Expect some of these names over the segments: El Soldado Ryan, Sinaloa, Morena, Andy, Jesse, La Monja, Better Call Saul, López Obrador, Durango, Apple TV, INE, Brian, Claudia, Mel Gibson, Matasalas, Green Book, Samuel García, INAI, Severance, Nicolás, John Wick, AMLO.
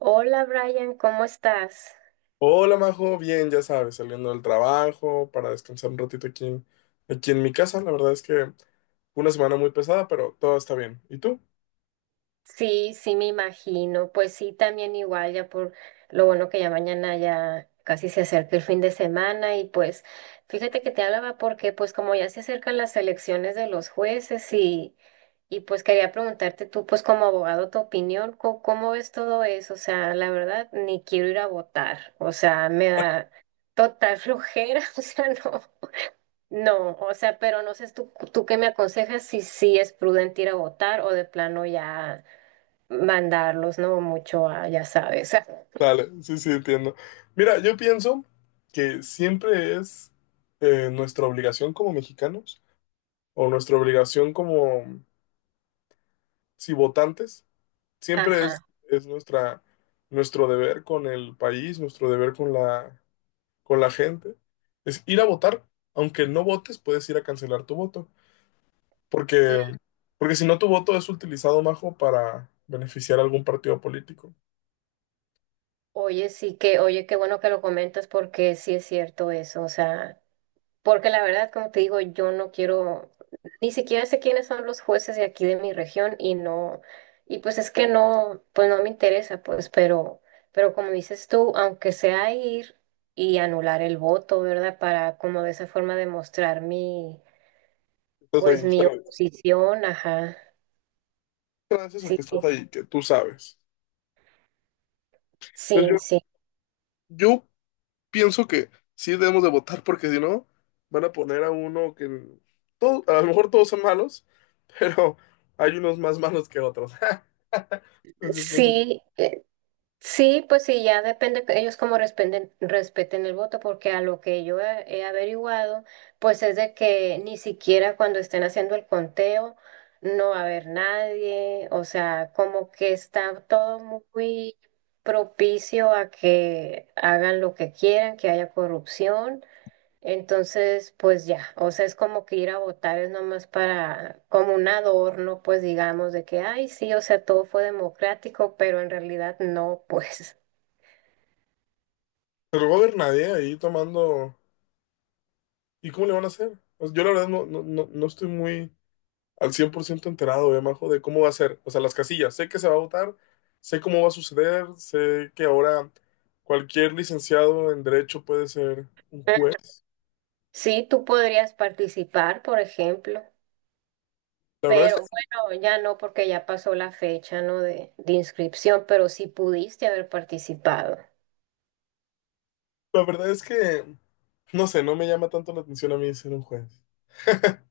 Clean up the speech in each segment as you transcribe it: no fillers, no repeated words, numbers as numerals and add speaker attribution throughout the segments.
Speaker 1: Hola Brian, ¿cómo estás?
Speaker 2: Hola, Majo, bien, ya sabes, saliendo del trabajo para descansar un ratito aquí en mi casa. La verdad es que fue una semana muy pesada, pero todo está bien. ¿Y tú?
Speaker 1: Sí, sí, me imagino. Pues sí, también igual, ya por lo bueno que ya mañana ya casi se acerca el fin de semana y pues fíjate que te hablaba porque pues como ya se acercan las elecciones de los jueces y pues quería preguntarte tú pues como abogado tu opinión, co- ¿cómo, ves todo eso? O sea, la verdad, ni quiero ir a votar, o sea, me da total flojera, o sea, no. No, o sea, pero no sé tú qué me aconsejas si sí es prudente ir a votar o de plano ya mandarlos, ¿no? Mucho a, ya sabes.
Speaker 2: Dale, sí, entiendo. Mira, yo pienso que siempre es nuestra obligación como mexicanos o nuestra obligación como, sí, votantes. Siempre
Speaker 1: Ajá.
Speaker 2: es, es nuestra, nuestro deber con el país, nuestro deber con con la gente. Es ir a votar. Aunque no votes, puedes ir a cancelar tu voto. Porque,
Speaker 1: Mm.
Speaker 2: porque si no, tu voto es utilizado, Majo, para beneficiar a algún partido político.
Speaker 1: Oye, sí que, oye, qué bueno que lo comentas porque sí es cierto eso, o sea. Porque la verdad, como te digo, yo no quiero, ni siquiera sé quiénes son los jueces de aquí de mi región y no, y pues es que no, pues no me interesa, pues, pero, como dices tú, aunque sea ir y anular el voto, ¿verdad? Para como de esa forma demostrar mi,
Speaker 2: Estás
Speaker 1: pues
Speaker 2: ahí,
Speaker 1: mi
Speaker 2: sabes.
Speaker 1: oposición, ajá,
Speaker 2: Gracias a
Speaker 1: sí,
Speaker 2: que estás
Speaker 1: sí,
Speaker 2: ahí, que tú sabes. Entonces
Speaker 1: sí,
Speaker 2: yo,
Speaker 1: sí,
Speaker 2: yo pienso que sí debemos de votar porque si no, van a poner a uno que... Todo, a lo mejor todos son malos, pero hay unos más malos que otros. Entonces yo pienso
Speaker 1: sí.
Speaker 2: que-
Speaker 1: Sí, pues sí, ya depende que ellos cómo respeten el voto, porque a lo que yo he averiguado, pues es de que ni siquiera cuando estén haciendo el conteo no va a haber nadie, o sea, como que está todo muy propicio a que hagan lo que quieran, que haya corrupción. Entonces, pues ya, o sea, es como que ir a votar es nomás para, como un adorno, pues digamos, de que, ay, sí, o sea, todo fue democrático, pero en realidad no, pues.
Speaker 2: Pero no va a haber nadie ahí tomando... ¿Y cómo le van a hacer? O sea, yo la verdad no estoy muy al 100% enterado, Majo, de cómo va a ser. O sea, las casillas. Sé que se va a votar, sé cómo va a suceder, sé que ahora cualquier licenciado en derecho puede ser un juez.
Speaker 1: Sí, tú podrías participar, por ejemplo,
Speaker 2: La verdad es
Speaker 1: pero
Speaker 2: que,
Speaker 1: bueno, ya no porque ya pasó la fecha, ¿no? de inscripción, pero sí pudiste haber participado.
Speaker 2: la verdad es que, no sé, no me llama tanto la atención a mí ser un juez.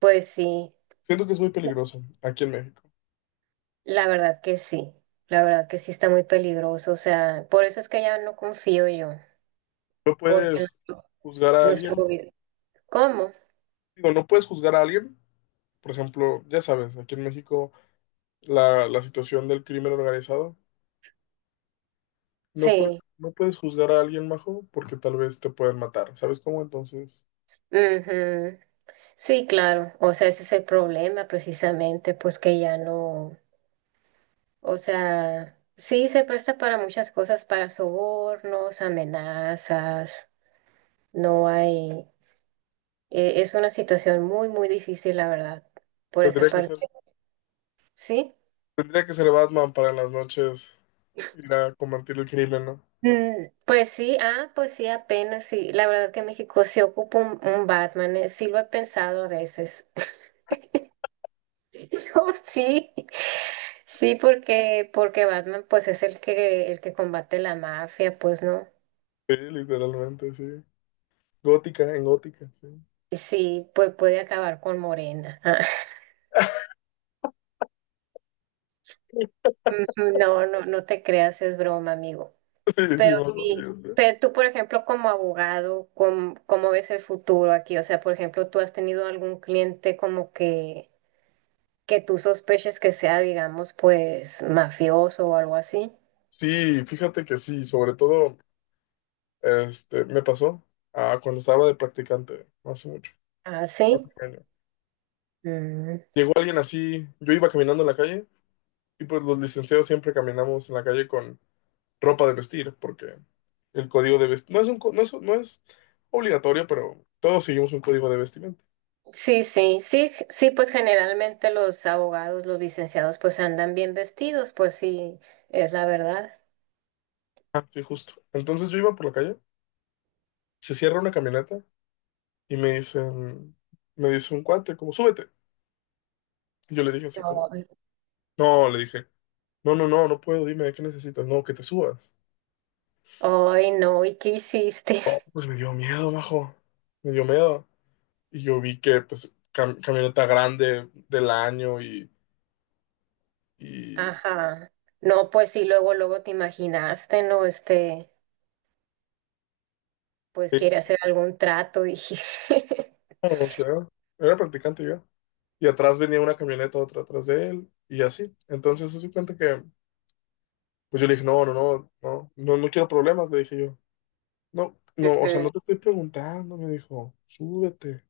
Speaker 1: Pues sí,
Speaker 2: Siento que es muy peligroso aquí en México.
Speaker 1: la verdad que sí, la verdad que sí está muy peligroso, o sea, por eso es que ya no confío yo,
Speaker 2: No
Speaker 1: porque
Speaker 2: puedes
Speaker 1: nuestro
Speaker 2: juzgar a
Speaker 1: nuestro
Speaker 2: alguien,
Speaker 1: gobierno, ¿cómo?
Speaker 2: digo, no puedes juzgar a alguien. Por ejemplo, ya sabes, aquí en México la situación del crimen organizado.
Speaker 1: Sí,
Speaker 2: No puedes juzgar a alguien, majo, porque tal vez te pueden matar. ¿Sabes cómo? Entonces,
Speaker 1: ujú. Sí, claro, o sea, ese es el problema precisamente, pues que ya no, o sea, sí se presta para muchas cosas, para sobornos, amenazas, no hay, es una situación muy, muy difícil, la verdad, por esa
Speaker 2: tendría que
Speaker 1: parte,
Speaker 2: ser,
Speaker 1: ¿sí?
Speaker 2: tendría que ser Batman para en las noches ir a combatir el crimen, ¿no?
Speaker 1: Mm, pues sí, ah, pues sí, apenas, sí, la verdad que México se ocupa un Batman, sí lo he pensado a veces. No, sí, sí, porque, Batman pues es el que combate la mafia, pues no.
Speaker 2: Sí, literalmente, sí. Gótica, en gótica, sí.
Speaker 1: Y sí, pues puede acabar con Morena. Ah, ujú. No, no, no te creas, es broma, amigo.
Speaker 2: Sí, sí,
Speaker 1: Pero
Speaker 2: majo,
Speaker 1: sí,
Speaker 2: yo sé.
Speaker 1: pero tú, por ejemplo, como abogado, ¿cómo ves el futuro aquí? O sea, por ejemplo, ¿tú has tenido algún cliente como que tú sospeches que sea, digamos, pues mafioso o algo así?
Speaker 2: Sí, fíjate que sí, sobre todo, me pasó cuando estaba de practicante, no hace mucho,
Speaker 1: Ah, sí.
Speaker 2: hace 1 año.
Speaker 1: Mm.
Speaker 2: Llegó alguien así, yo iba caminando en la calle, y pues los licenciados siempre caminamos en la calle con ropa de vestir, porque el código de vestir no es un, no es obligatorio, pero todos seguimos un código de vestimenta.
Speaker 1: Sí, sí, sí, sí, pues generalmente los abogados, los licenciados, pues andan bien vestidos, pues sí, es la verdad.
Speaker 2: Ah, sí, justo. Entonces yo iba por la calle, se cierra una camioneta y me dicen, me dice un cuate, como, súbete. Y yo le dije así como,
Speaker 1: Ay,
Speaker 2: no, le dije, no puedo, dime, ¿qué necesitas? No, que te subas.
Speaker 1: ay, no, ¿y qué hiciste?
Speaker 2: Pues me dio miedo, majo. Me dio miedo. Y yo vi que, pues, camioneta grande del año y,
Speaker 1: Ajá. No, pues sí, luego, luego te imaginaste, ¿no? Este, pues
Speaker 2: y-
Speaker 1: quiere hacer algún trato, dije.
Speaker 2: o sea, era practicante yo. Y atrás venía una camioneta, otra atrás de él, y así. Entonces se dio cuenta que, pues yo le dije, no quiero problemas, le dije yo. No, o sea,
Speaker 1: Ujú.
Speaker 2: no te estoy preguntando, me dijo, súbete.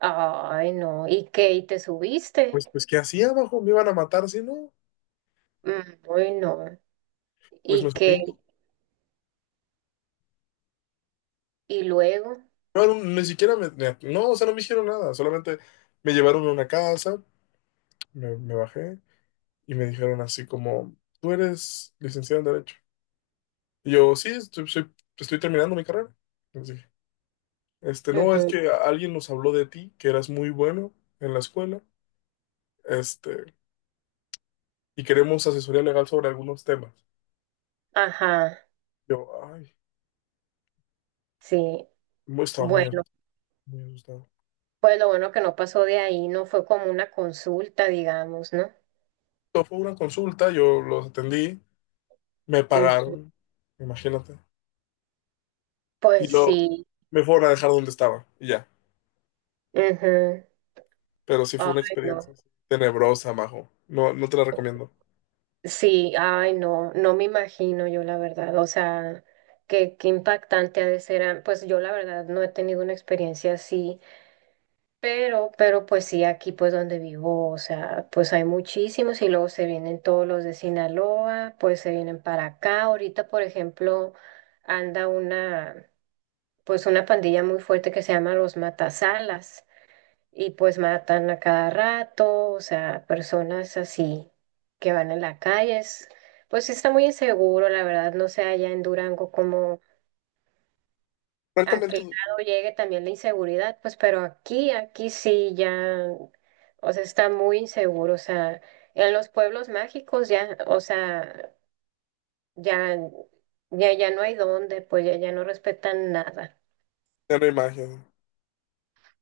Speaker 1: Ay, no, ¿y qué? ¿Y te subiste?
Speaker 2: Pues, pues, ¿qué hacía abajo? ¿Me iban a matar si no?
Speaker 1: Mm. Ay, no,
Speaker 2: Pues me
Speaker 1: ¿y qué?
Speaker 2: subí.
Speaker 1: ¿Y luego?
Speaker 2: No, no, ni siquiera no, o sea, no me hicieron nada, solamente me llevaron a una casa, me bajé y me dijeron así como, tú eres licenciado en Derecho. Y yo, sí, estoy terminando mi carrera. No, es
Speaker 1: Ujú.
Speaker 2: que alguien nos habló de ti, que eras muy bueno en la escuela, este, y queremos asesoría legal sobre algunos temas.
Speaker 1: Ajá,
Speaker 2: Yo, ay,
Speaker 1: sí,
Speaker 2: estaba muy
Speaker 1: bueno.
Speaker 2: asustado, muy asustado.
Speaker 1: Pues lo bueno que no pasó de ahí, no fue como una consulta, digamos, ¿no?
Speaker 2: Esto fue una consulta, yo los atendí, me
Speaker 1: Ujú.
Speaker 2: pagaron, imagínate, y
Speaker 1: Pues
Speaker 2: luego
Speaker 1: sí.
Speaker 2: me fueron a dejar donde estaba, y ya.
Speaker 1: Ujú.
Speaker 2: Pero sí fue una
Speaker 1: Ay, no.
Speaker 2: experiencia sí, tenebrosa, majo. No, no te la recomiendo.
Speaker 1: Sí, ay, no, no me imagino yo la verdad. O sea, qué, impactante ha de ser. Pues yo la verdad no he tenido una experiencia así, pero pues sí, aquí pues donde vivo, o sea, pues hay muchísimos y luego se vienen todos los de Sinaloa, pues se vienen para acá. Ahorita, por ejemplo, anda una... pues una pandilla muy fuerte que se llama los Matasalas y pues matan a cada rato, o sea, personas así que van en la calle. Pues sí está muy inseguro, la verdad, no sé allá en Durango como a
Speaker 2: Francamente,
Speaker 1: qué grado llegue también la inseguridad, pues pero aquí, sí ya, o sea, está muy inseguro, o sea, en los pueblos mágicos ya, o sea, ya, ya, ya no hay dónde, pues ya, ya no respetan nada.
Speaker 2: ya no hay magia.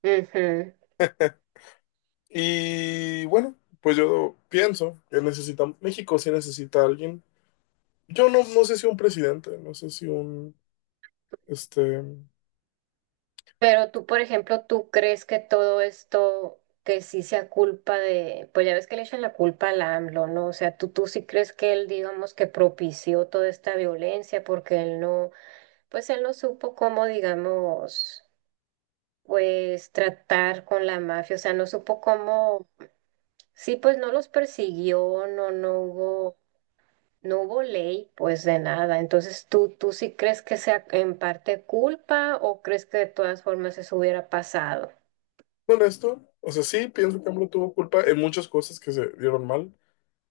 Speaker 1: Ujú.
Speaker 2: Y bueno, pues yo pienso que necesita, México sí necesita a alguien. Yo no, no sé si un presidente, no sé si un, este,
Speaker 1: Pero tú, por ejemplo, ¿tú crees que todo esto, que sí sea culpa de, pues ya ves que le echan la culpa al AMLO, ¿no? O sea, tú, sí crees que él, digamos, que propició toda esta violencia porque él no, pues él no supo cómo, digamos, pues tratar con la mafia, o sea, no supo cómo, sí, pues no los persiguió, no, no hubo ley, pues de nada. Entonces, ¿tú sí crees que sea en parte culpa o crees que de todas formas eso hubiera pasado?
Speaker 2: honesto. O sea, sí, pienso que AMLO tuvo culpa en muchas cosas que se dieron mal,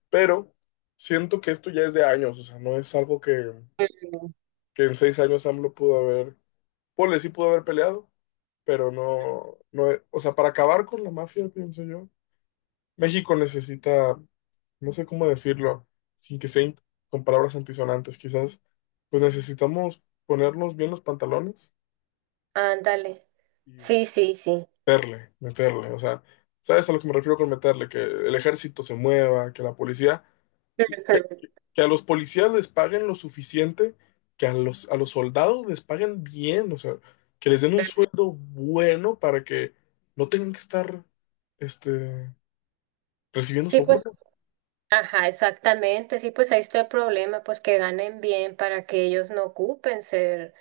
Speaker 2: pero siento que esto ya es de años, o sea, no es algo
Speaker 1: Ujú.
Speaker 2: que en 6 años AMLO pudo haber, ponle, sí pudo haber peleado, pero no, no, o sea, para acabar con la mafia, pienso yo, México necesita, no sé cómo decirlo, sin que sea in- con palabras antisonantes, quizás, pues necesitamos ponernos bien los pantalones.
Speaker 1: Ándale. Sí, sí, sí.
Speaker 2: Meterle, o sea, ¿sabes a lo que me refiero con meterle? Que el ejército se mueva, que la policía, que,
Speaker 1: Ujú.
Speaker 2: que a los policías les paguen lo suficiente, que a a los soldados les paguen bien, o sea, que les den un sueldo bueno para que no tengan que estar, este, recibiendo
Speaker 1: Sí,
Speaker 2: soborno.
Speaker 1: pues, ajá, exactamente. Sí, pues ahí está el problema, pues que ganen bien para que ellos no ocupen ser,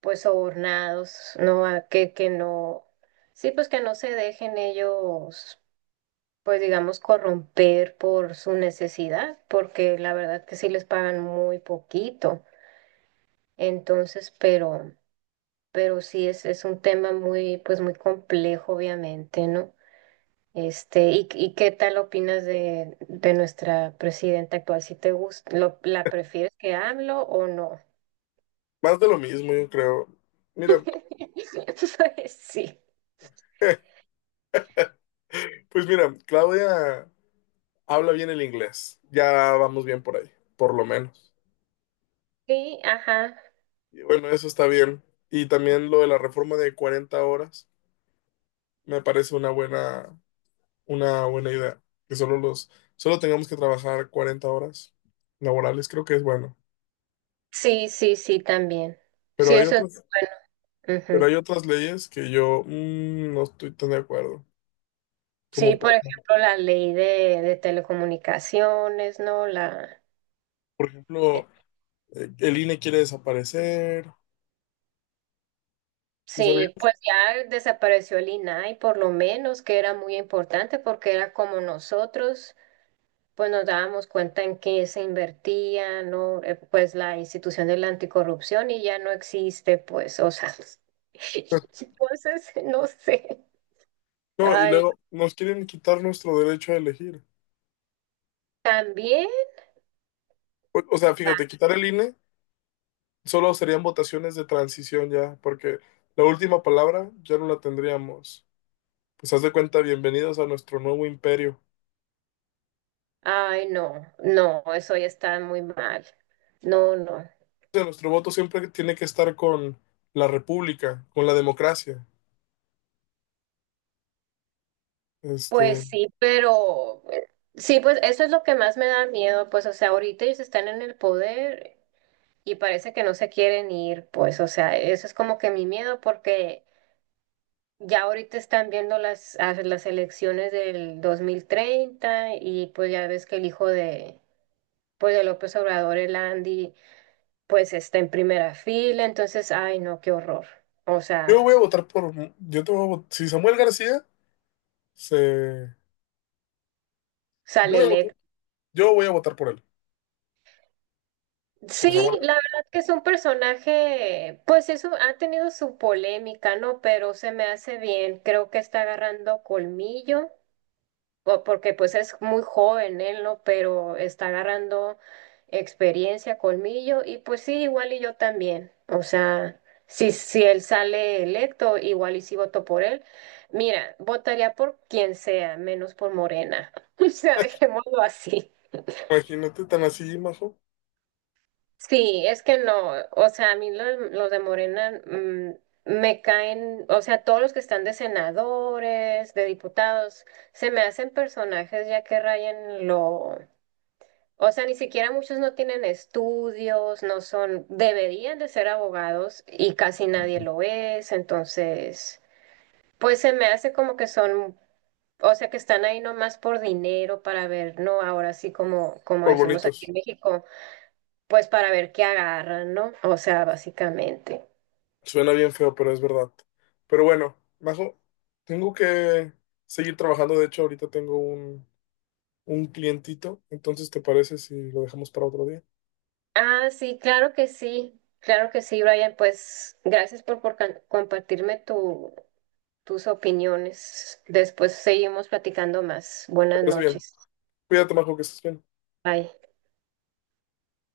Speaker 1: pues, sobornados, no, que, no, sí, pues que no se dejen ellos, pues, digamos, corromper por su necesidad, porque la verdad que sí les pagan muy poquito. Entonces, pero, sí es un tema muy, pues, muy complejo, obviamente, ¿no? Este, ¿y qué tal opinas de nuestra presidenta actual? ¿Si te gusta, la prefieres que AMLO o no?
Speaker 2: Más de lo mismo, yo creo. Mira,
Speaker 1: Pues sí.
Speaker 2: pues mira, Claudia habla bien el inglés, ya vamos bien por ahí, por lo menos.
Speaker 1: Sí, ajá.
Speaker 2: Y bueno, eso está bien. Y también lo de la reforma de 40 horas me parece una buena idea. Que solo tengamos que trabajar 40 horas laborales, creo que es bueno.
Speaker 1: Sí, sí, sí, también.
Speaker 2: Pero
Speaker 1: Sí,
Speaker 2: hay
Speaker 1: eso es
Speaker 2: otras,
Speaker 1: bueno.
Speaker 2: pero
Speaker 1: Ujú.
Speaker 2: hay otras leyes que yo no estoy tan de acuerdo.
Speaker 1: Sí,
Speaker 2: Como
Speaker 1: por ejemplo, la ley de telecomunicaciones, ¿no? La...
Speaker 2: por
Speaker 1: eh,
Speaker 2: ejemplo, el INE quiere desaparecer. ¿Sí
Speaker 1: Sí,
Speaker 2: sabías?
Speaker 1: pues ya desapareció el INAI, por lo menos, que era muy importante porque era como nosotros. Pues nos dábamos cuenta en qué se invertía, ¿no? Pues la institución de la anticorrupción y ya no existe, pues, o sea, entonces, no sé.
Speaker 2: No, y
Speaker 1: Ay,
Speaker 2: luego nos quieren quitar nuestro derecho a elegir.
Speaker 1: también,
Speaker 2: O sea, fíjate, quitar el INE. Solo serían votaciones de transición ya, porque la última palabra ya no la tendríamos. Pues haz de cuenta, bienvenidos a nuestro nuevo imperio.
Speaker 1: ay, no, no, eso ya está muy mal. No, no.
Speaker 2: O sea, nuestro voto siempre tiene que estar con la república, con la democracia.
Speaker 1: Pues
Speaker 2: Este,
Speaker 1: sí, pero sí, pues eso es lo que más me da miedo, pues, o sea, ahorita ellos están en el poder y parece que no se quieren ir, pues, o sea, eso es como que mi miedo porque... Ya ahorita están viendo las, las elecciones del 2030 y pues ya ves que el hijo de, pues de López Obrador, el Andy, pues está en primera fila, entonces, ay no, qué horror. O
Speaker 2: yo
Speaker 1: sea,
Speaker 2: voy a votar por, yo te voy a vot- si Samuel García se, yo
Speaker 1: sale
Speaker 2: voy a votar,
Speaker 1: electo.
Speaker 2: yo voy a votar por él, por Samuel.
Speaker 1: Sí, la
Speaker 2: García.
Speaker 1: verdad que es un personaje, pues eso ha tenido su polémica, ¿no? Pero se me hace bien, creo que está agarrando colmillo porque pues es muy joven él, ¿no? Pero está agarrando experiencia, colmillo, y pues sí, igual y yo también. O sea, si, él sale electo, igual y si voto por él. Mira, votaría por quien sea, menos por Morena. O sea, dejémoslo así.
Speaker 2: Imagínate tan así, Majo,
Speaker 1: Sí, es que no, o sea, a mí los de Morena me caen, o sea, todos los que están de senadores, de diputados, se me hacen personajes ya que rayan lo, o sea, ni siquiera muchos no tienen estudios, no son, deberían de ser abogados y casi nadie lo es, entonces, pues se me hace como que son, o sea, que están ahí nomás por dinero para ver, ¿no? Ahora sí, como, como
Speaker 2: por
Speaker 1: decimos aquí
Speaker 2: bonitos.
Speaker 1: en México, pues para ver qué agarran, ¿no? O sea, básicamente.
Speaker 2: Suena bien feo, pero es verdad. Pero bueno, Majo, tengo que seguir trabajando. De hecho, ahorita tengo un clientito. Entonces, ¿te parece si lo dejamos para otro día?
Speaker 1: Ah, sí, claro que sí, claro que sí, Brian, pues gracias por compartirme tu, tus opiniones. Después seguimos platicando más.
Speaker 2: ¿Te
Speaker 1: Buenas
Speaker 2: parece bien?
Speaker 1: noches.
Speaker 2: Cuídate, Majo, que estés bien.
Speaker 1: Bye